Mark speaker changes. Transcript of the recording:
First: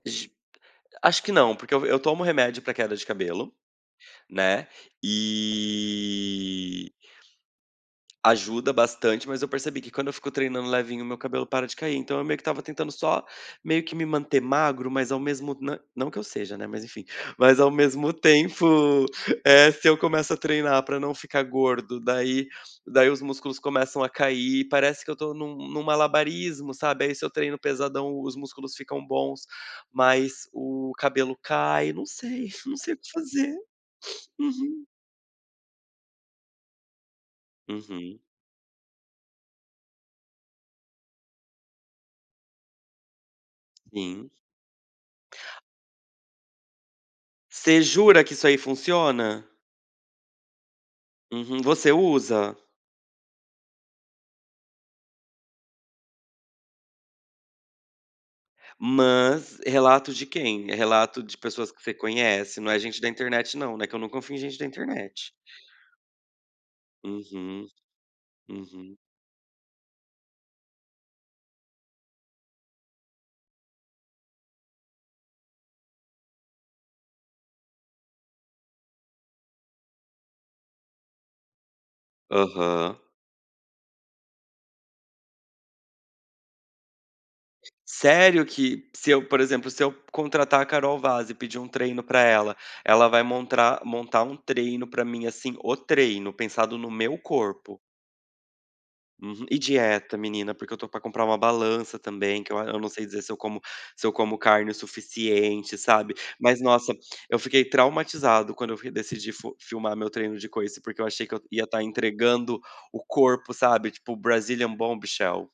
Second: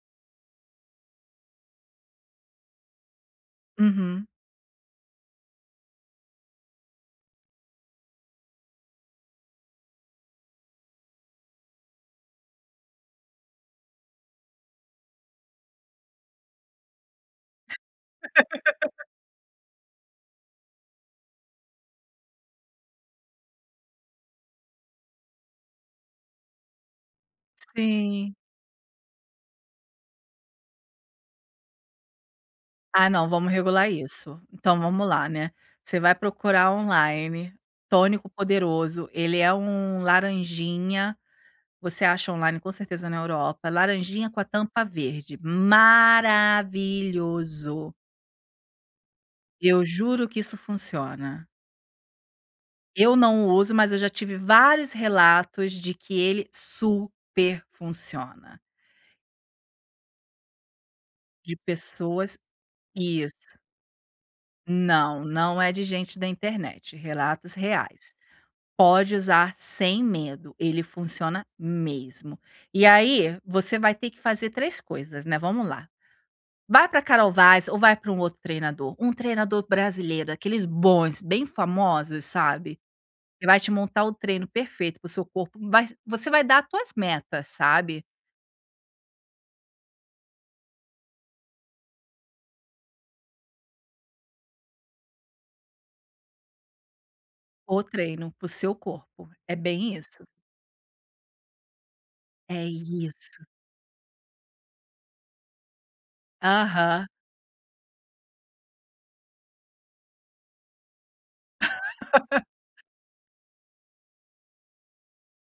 Speaker 1: J acho que não, porque eu eu tomo remédio para queda de cabelo,
Speaker 2: Uhum.
Speaker 1: né, e ajuda bastante, mas eu percebi que quando eu fico treinando levinho o meu cabelo para de cair. Então eu meio que estava tentando só, meio que me manter magro mas ao mesmo na não que eu seja, né, mas enfim, mas ao mesmo tempo, eh, se eu começo a treinar para não ficar gordo, daí daí os músculos começam a cair, parece que eu tô em um em um malabarismo, sabe? Aí, se eu treino pesadão
Speaker 2: Sim.
Speaker 1: os músculos ficam bons, mas o cabelo cai, não sei, não sei o
Speaker 2: Ah,
Speaker 1: que
Speaker 2: não, vamos
Speaker 1: fazer.
Speaker 2: regular isso. Então
Speaker 1: Uhum.
Speaker 2: vamos lá, né, você vai procurar online,
Speaker 1: Uhum.
Speaker 2: tônico poderoso, ele é um laranjinha, você acha online, com certeza, na Europa, laranjinha
Speaker 1: Sim.
Speaker 2: com a tampa verde,
Speaker 1: Você
Speaker 2: maravilhoso.
Speaker 1: jura que isso aí funciona?
Speaker 2: Eu juro que isso funciona.
Speaker 1: Uhum. Você usa?
Speaker 2: Eu não uso mas eu já tive vários relatos de que ele super funciona.
Speaker 1: Mas, relato de quem? É relato de
Speaker 2: De
Speaker 1: pessoas que você
Speaker 2: pessoas,
Speaker 1: conhece? Não é gente da internet
Speaker 2: isso.
Speaker 1: não, né? Que eu não confio em gente da
Speaker 2: Não,
Speaker 1: internet.
Speaker 2: não é de gente da internet, relatos
Speaker 1: Uhum.
Speaker 2: reais.
Speaker 1: Uhum.
Speaker 2: Pode usar sem medo, ele funciona mesmo. E aí, você vai ter que fazer 3 coisas, né, vamos lá. Vai para Carol Vaz ou vai para um outro treinador, um treinador brasileiro, aqueles bons, bem famosos sabe?
Speaker 1: Aham.
Speaker 2: Que vai te montar o treino perfeito para o seu corpo, mas você vai dar tuas metas, sabe?
Speaker 1: Sério que, se eu, por exemplo, se eu contratar a Carol Vaz e pedir um treino para ela, ela vai montar- montar um treino para mim, assim, o treino, pensado no meu corpo?
Speaker 2: O treino para o seu corpo,
Speaker 1: Uhum.
Speaker 2: é
Speaker 1: E
Speaker 2: bem
Speaker 1: dieta,
Speaker 2: isso.
Speaker 1: menina? Porque eu tô para comprar uma balança também que eu a
Speaker 2: É
Speaker 1: eu não sei dizer se eu
Speaker 2: isso.
Speaker 1: como se eu como carne o suficiente, sabe? Mas, nossa,
Speaker 2: Aham.
Speaker 1: eu fiquei traumatizado quando eu decidi fi filmar meu treino de coice, porque eu achei que eu ia estar entregando o corpo, sabe? Tipo, Brazilian Bombshell.